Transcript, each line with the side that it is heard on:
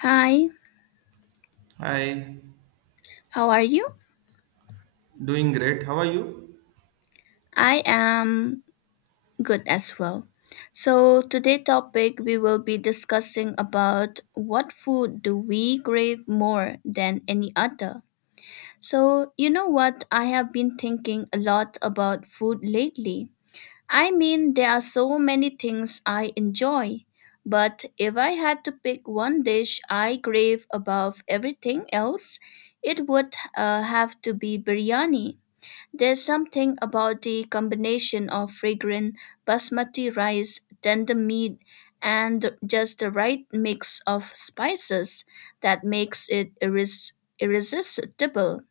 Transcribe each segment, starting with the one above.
left: Hi,
right: Hi,
left: how are you?
right: doing great. How are you?
left: I am good as well. So today topic we will be discussing about what food do we crave more than any other. So you know what I have been thinking a lot about food lately. I mean there are so many things I enjoy, but if I had to pick one dish I crave above everything else, it would have to be biryani. There's something about the combination of fragrant basmati rice, tender meat, and just the right mix of spices that makes it irresistible.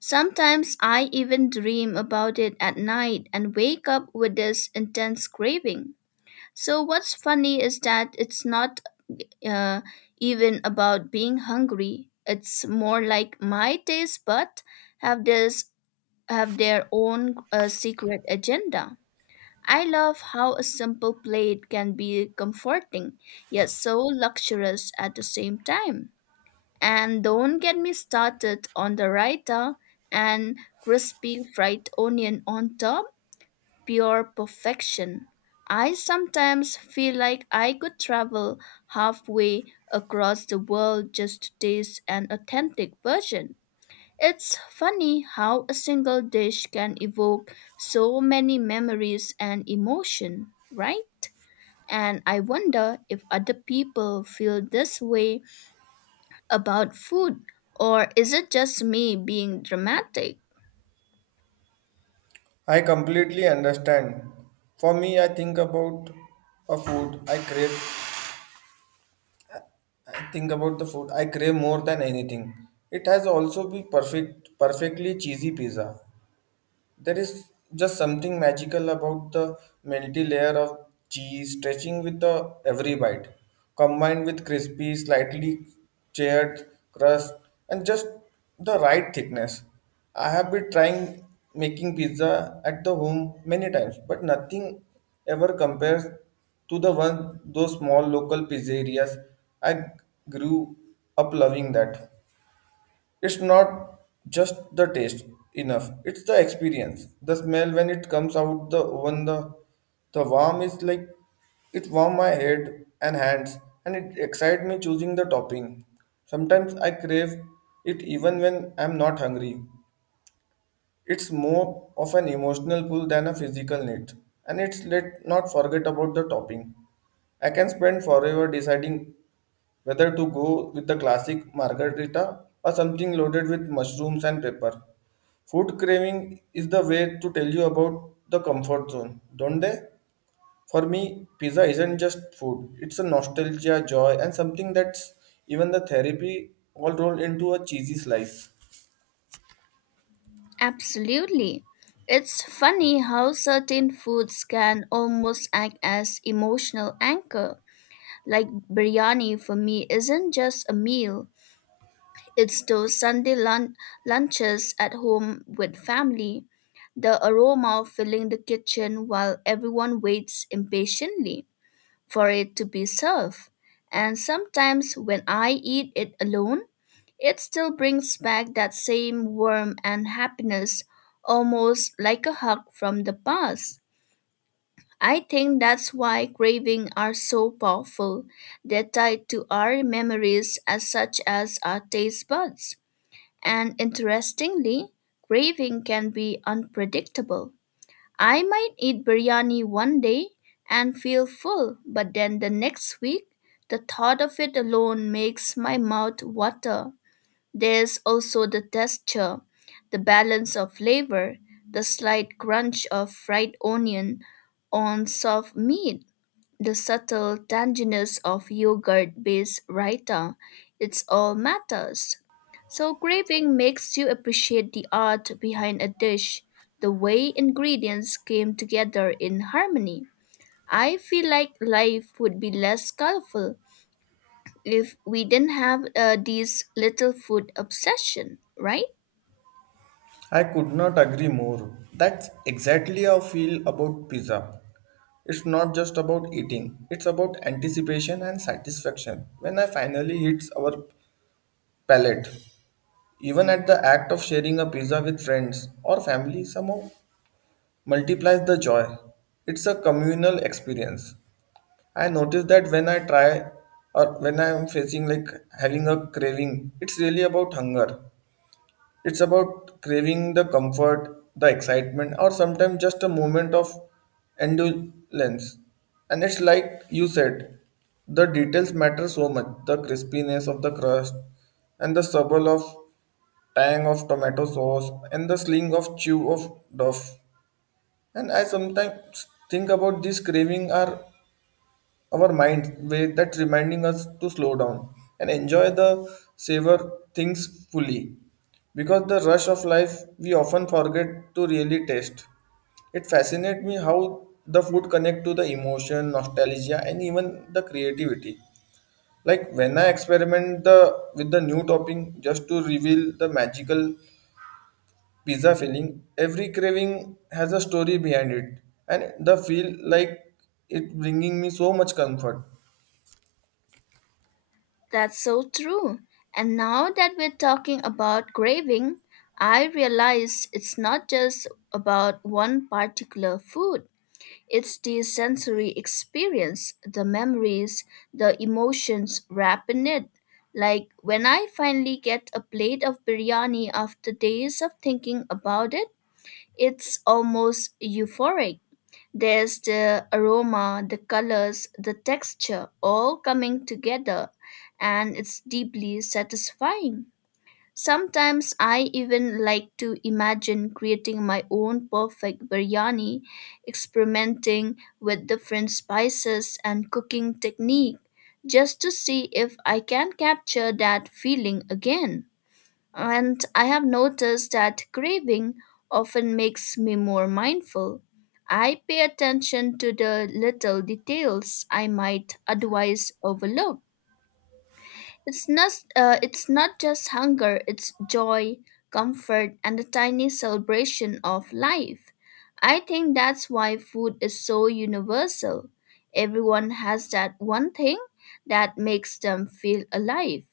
left: Sometimes I even dream about it at night and wake up with this intense craving. So, what's funny is that it's not uh, even about being hungry, it's more like my taste bud have this have their own secret agenda. I love how a simple plate can be comforting, yet so luxurious at the same time. And don't get me started on the raita and crispy fried onion on top, pure perfection. I sometimes feel like I could travel halfway across the world just to taste an authentic version. It's funny how a single dish can evoke so many memories and emotion, right? And I wonder if other people feel this way about food, or is it just me being dramatic?
right: I completely understand. For me, I think about a food I crave. I think about the food I crave more than anything. It has also be perfect, perfectly cheesy pizza. There is just something magical about the melty layer of cheese stretching with the every bite, combined with crispy, slightly charred crust and just the right thickness. I have been trying making pizza at the home many times, but nothing ever compares to the one those small local pizzerias. I grew up loving that. It's not just the taste enough, it's the experience. The smell when it comes out the oven, the warm is like it warm my head and hands and it excite me choosing the topping. Sometimes I crave it even when I'm not hungry. It's more of an emotional pull than a physical need. And it's let not forget about the topping. I can spend forever deciding whether to go with the classic margarita or something loaded with mushrooms and pepper. Food craving is the way to tell you about the comfort zone, don't they? For me, pizza isn't just food, it's a nostalgia, joy, and something that's even the therapy all rolled into a cheesy slice.
left: Absolutely. It's funny how certain foods can almost act as emotional anchor. Like biryani for me isn't just a meal, it's those lunches at home with family, the aroma of filling the kitchen while everyone waits impatiently for it to be served. And sometimes when I eat it alone, it still brings back that same warmth and happiness, almost like a hug from the past. I think that's why cravings are so powerful. They're tied to our memories as such as our taste buds. And interestingly, craving can be unpredictable. I might eat biryani one day and feel full, but then the next week, the thought of it alone makes my mouth water. There's also the texture, the balance of flavor, the slight crunch of fried onion on soft meat the subtle tanginess of yogurt based raita. It's all matters. So, craving makes you appreciate the art behind a dish, the way ingredients came together in harmony. I feel like life would be less colorful if we didn't have these little food obsession, right?
right: I could not agree more. That's exactly how I feel about pizza. It's not just about eating, it's about anticipation and satisfaction when I finally hits our palate. Even at the act of sharing a pizza with friends or family somehow multiplies the joy. It's a communal experience. I notice that when I try or when I'm facing like having a craving, it's really about hunger. It's about craving the comfort, the excitement, or sometimes just a moment of indulgence. And it's like you said, the details matter so much the crispiness of the crust, and the subtle of tang of tomato sauce, and the sling of chew of duff. And I sometimes think about these craving are our mind way that's reminding us to slow down and enjoy the savor things fully because the rush of life we often forget to really taste it fascinates me how the food connect to the emotion nostalgia and even the creativity like when I experiment the with the new topping just to reveal the magical pizza filling every craving has a story behind it and the feel like it bringing me so much comfort.
left: That's so true. And now that we're talking about craving, I realize it's not just about one particular food. It's the sensory experience, the memories, the emotions wrapped in it. Like when I finally get a plate of biryani after days of thinking about it, it's almost euphoric. There's the aroma, the colors, the texture all coming together, and it's deeply satisfying. Sometimes I even like to imagine creating my own perfect biryani, experimenting with different spices and cooking technique just to see if I can capture that feeling again. And I have noticed that craving often makes me more mindful. I pay attention to the little details I might otherwise overlook. It's not just hunger, it's joy, comfort, and a tiny celebration of life. I think that's why food is so universal. Everyone has that one thing that makes them feel alive.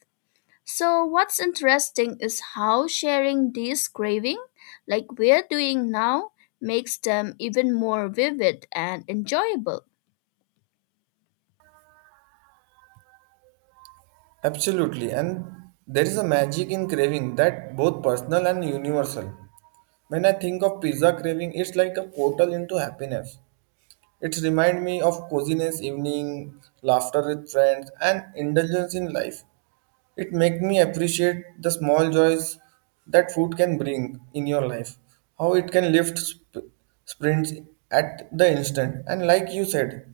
left: So, what's interesting is how sharing these craving, like we're doing now, makes them even more vivid and enjoyable.
right: Absolutely, and there is a magic in craving that both personal and universal. When I think of pizza craving, it's like a portal into happiness. It reminds me of coziness evening, laughter with friends, and indulgence in life. It makes me appreciate the small joys that food can bring in your life, how it can lift sprints at the instant. And like you said,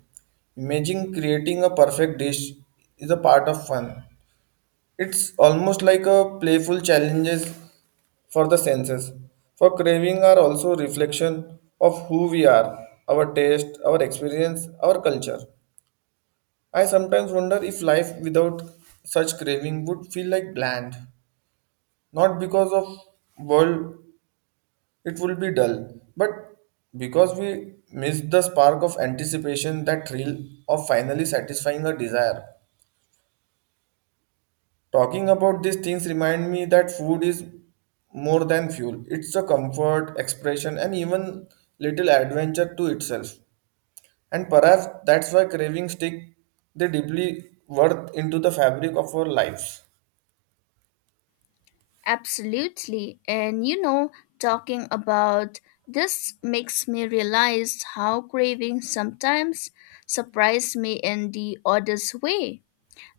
right: imagining creating a perfect dish is a part of fun. It's almost like a playful challenges for the senses. For craving are also reflection of who we are, our taste, our experience, our culture. I sometimes wonder if life without such craving would feel like bland. Not because of world it will be dull, but because we miss the spark of anticipation that thrill of finally satisfying a desire. Talking about these things remind me that food is more than fuel. It's a comfort, expression, and even little adventure to itself. And perhaps that's why cravings stick they deeply worth into the fabric of our lives.
left: Absolutely. And you know, talking about this makes me realize how cravings sometimes surprise me in the oddest way.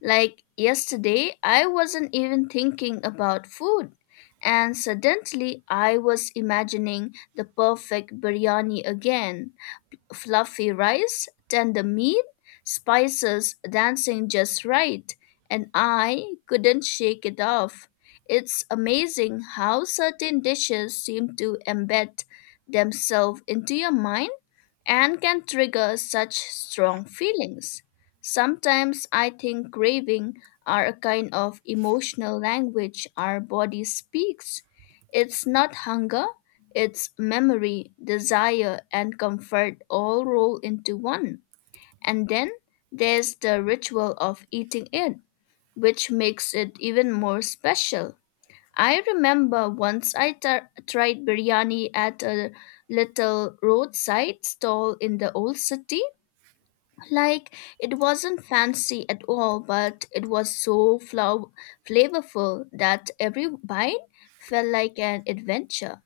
left: Like yesterday, I wasn't even thinking about food, and suddenly I was imagining the perfect biryani again. Fluffy rice, tender meat, spices dancing just right, and I couldn't shake it off. It's amazing how certain dishes seem to embed themselves into your mind and can trigger such strong feelings. Sometimes I think craving are a kind of emotional language our body speaks. It's not hunger, it's memory, desire, and comfort all roll into one. And then there's the ritual of eating it, which makes it even more special. I remember once I tried biryani at a little roadside stall in the old city. Like, it wasn't fancy at all, but it was so flavorful that every bite felt like an adventure.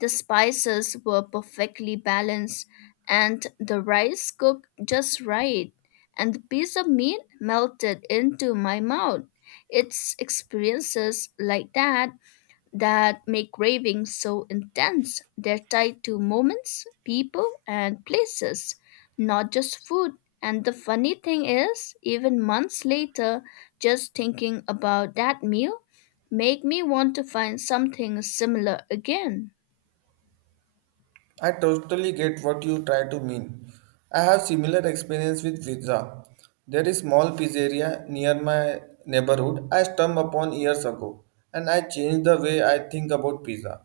left: The spices were perfectly balanced, and the rice cooked just right, and the piece of meat melted into my mouth. It's experiences like that that make ravings so intense. They're tied to moments, people, and places, not just food. And the funny thing is, even months later, just thinking about that meal make me want to find something similar again.
right: I totally get what you try to mean. I have similar experience with pizza. There is small pizzeria near my neighborhood I stumbled upon years ago, and I changed the way I think about pizza.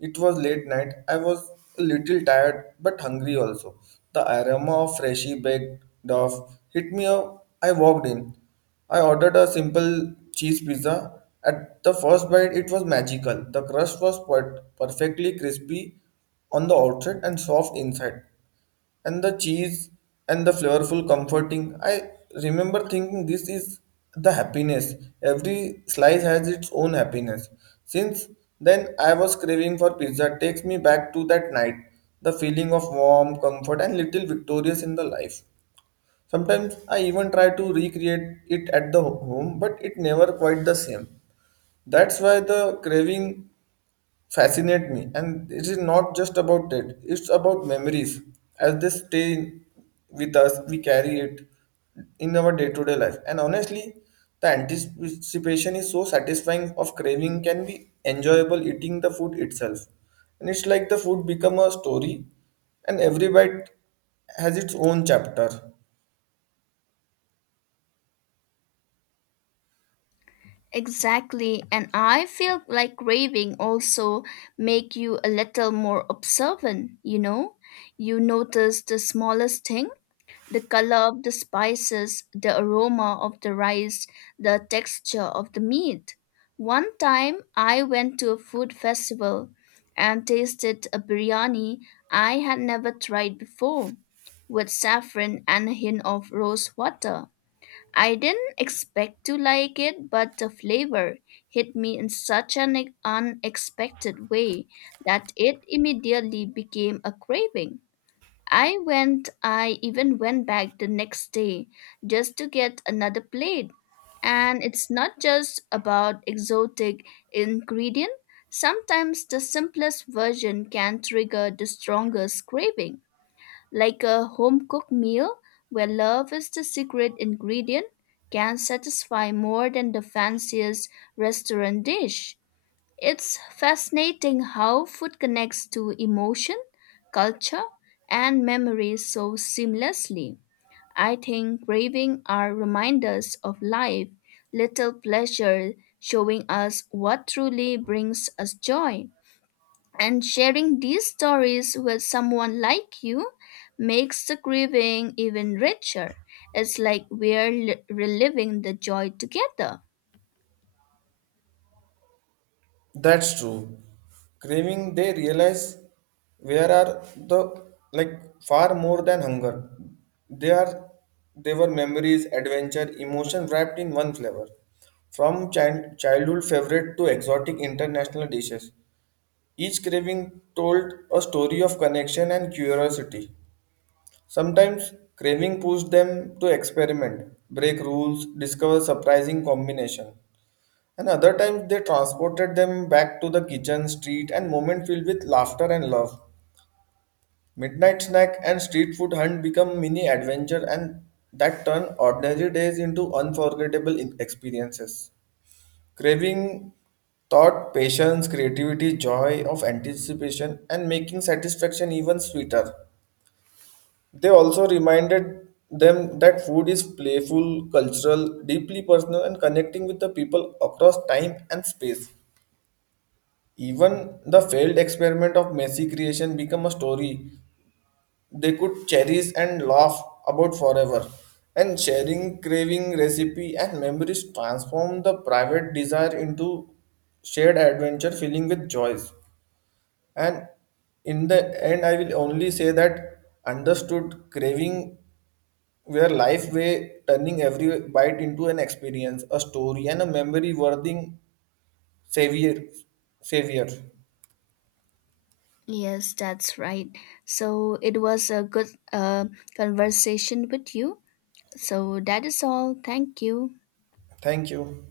right: It was late night. I was a little tired but hungry also. The aroma of freshly baked dough hit me up. I walked in. I ordered a simple cheese pizza. At the first bite, it was magical. The crust was perfectly crispy on the outside and soft inside, and the cheese and the flavorful comforting. I remember thinking this is the happiness. Every slice has its own happiness. Since then I was craving for pizza, takes me back to that night, the feeling of warm comfort and little victorious in the life. Sometimes I even try to recreate it at the home, but it never quite the same. That's why the craving fascinate me, and it is not just about it, it's about memories as they with us. We carry it in our day-to-day life, and honestly the anticipation is so satisfying of craving can be enjoyable eating the food itself. And it's like the food become a story and every bite has its own chapter.
left: Exactly, and I feel like raving also make you a little more observant, you know? You notice the smallest thing the color of the spices, the aroma of the rice, the texture of the meat. One time I went to a food festival and tasted a biryani I had never tried before with saffron and a hint of rose water. I didn't expect to like it, but the flavor hit me in such an unexpected way that it immediately became a craving. I even went back the next day just to get another plate. And it's not just about exotic ingredient. Sometimes the simplest version can trigger the strongest craving, like a home-cooked meal where love is the secret ingredient can satisfy more than the fanciest restaurant dish. It's fascinating how food connects to emotion, culture, and memory so seamlessly. I think cravings are reminders of life, little pleasure showing us what truly brings us joy. And sharing these stories with someone like you makes the craving even richer. It's like we're reliving the joy together.
right: That's true. Craving, they realize where are the like far more than hunger. They are they were memories, adventure, emotion wrapped in one flavor. From childhood favorite to exotic international dishes, each craving told a story of connection and curiosity. Sometimes craving pushed them to experiment, break rules, discover surprising combination. And other times they transported them back to the kitchen, street, and moment filled with laughter and love. Midnight snack and street food hunt become mini adventure, and that turn ordinary days into experiences. Craving thought, patience, creativity, joy of anticipation, and making satisfaction even sweeter. They also reminded them that food is playful, cultural, deeply personal, and connecting with the people across time and space. Even the failed experiment of messy creation become a story they could cherish and laugh about forever. And sharing craving, recipe, and memories transform the private desire into shared adventure filling with joys. And in the end, I will only say that understood craving where life way turning every bite into an experience, a story, and a memory worthy savior. Savior.
left: Yes, that's right. So it was a good uh, conversation with you. So that is all. Thank you.
right: Thank you.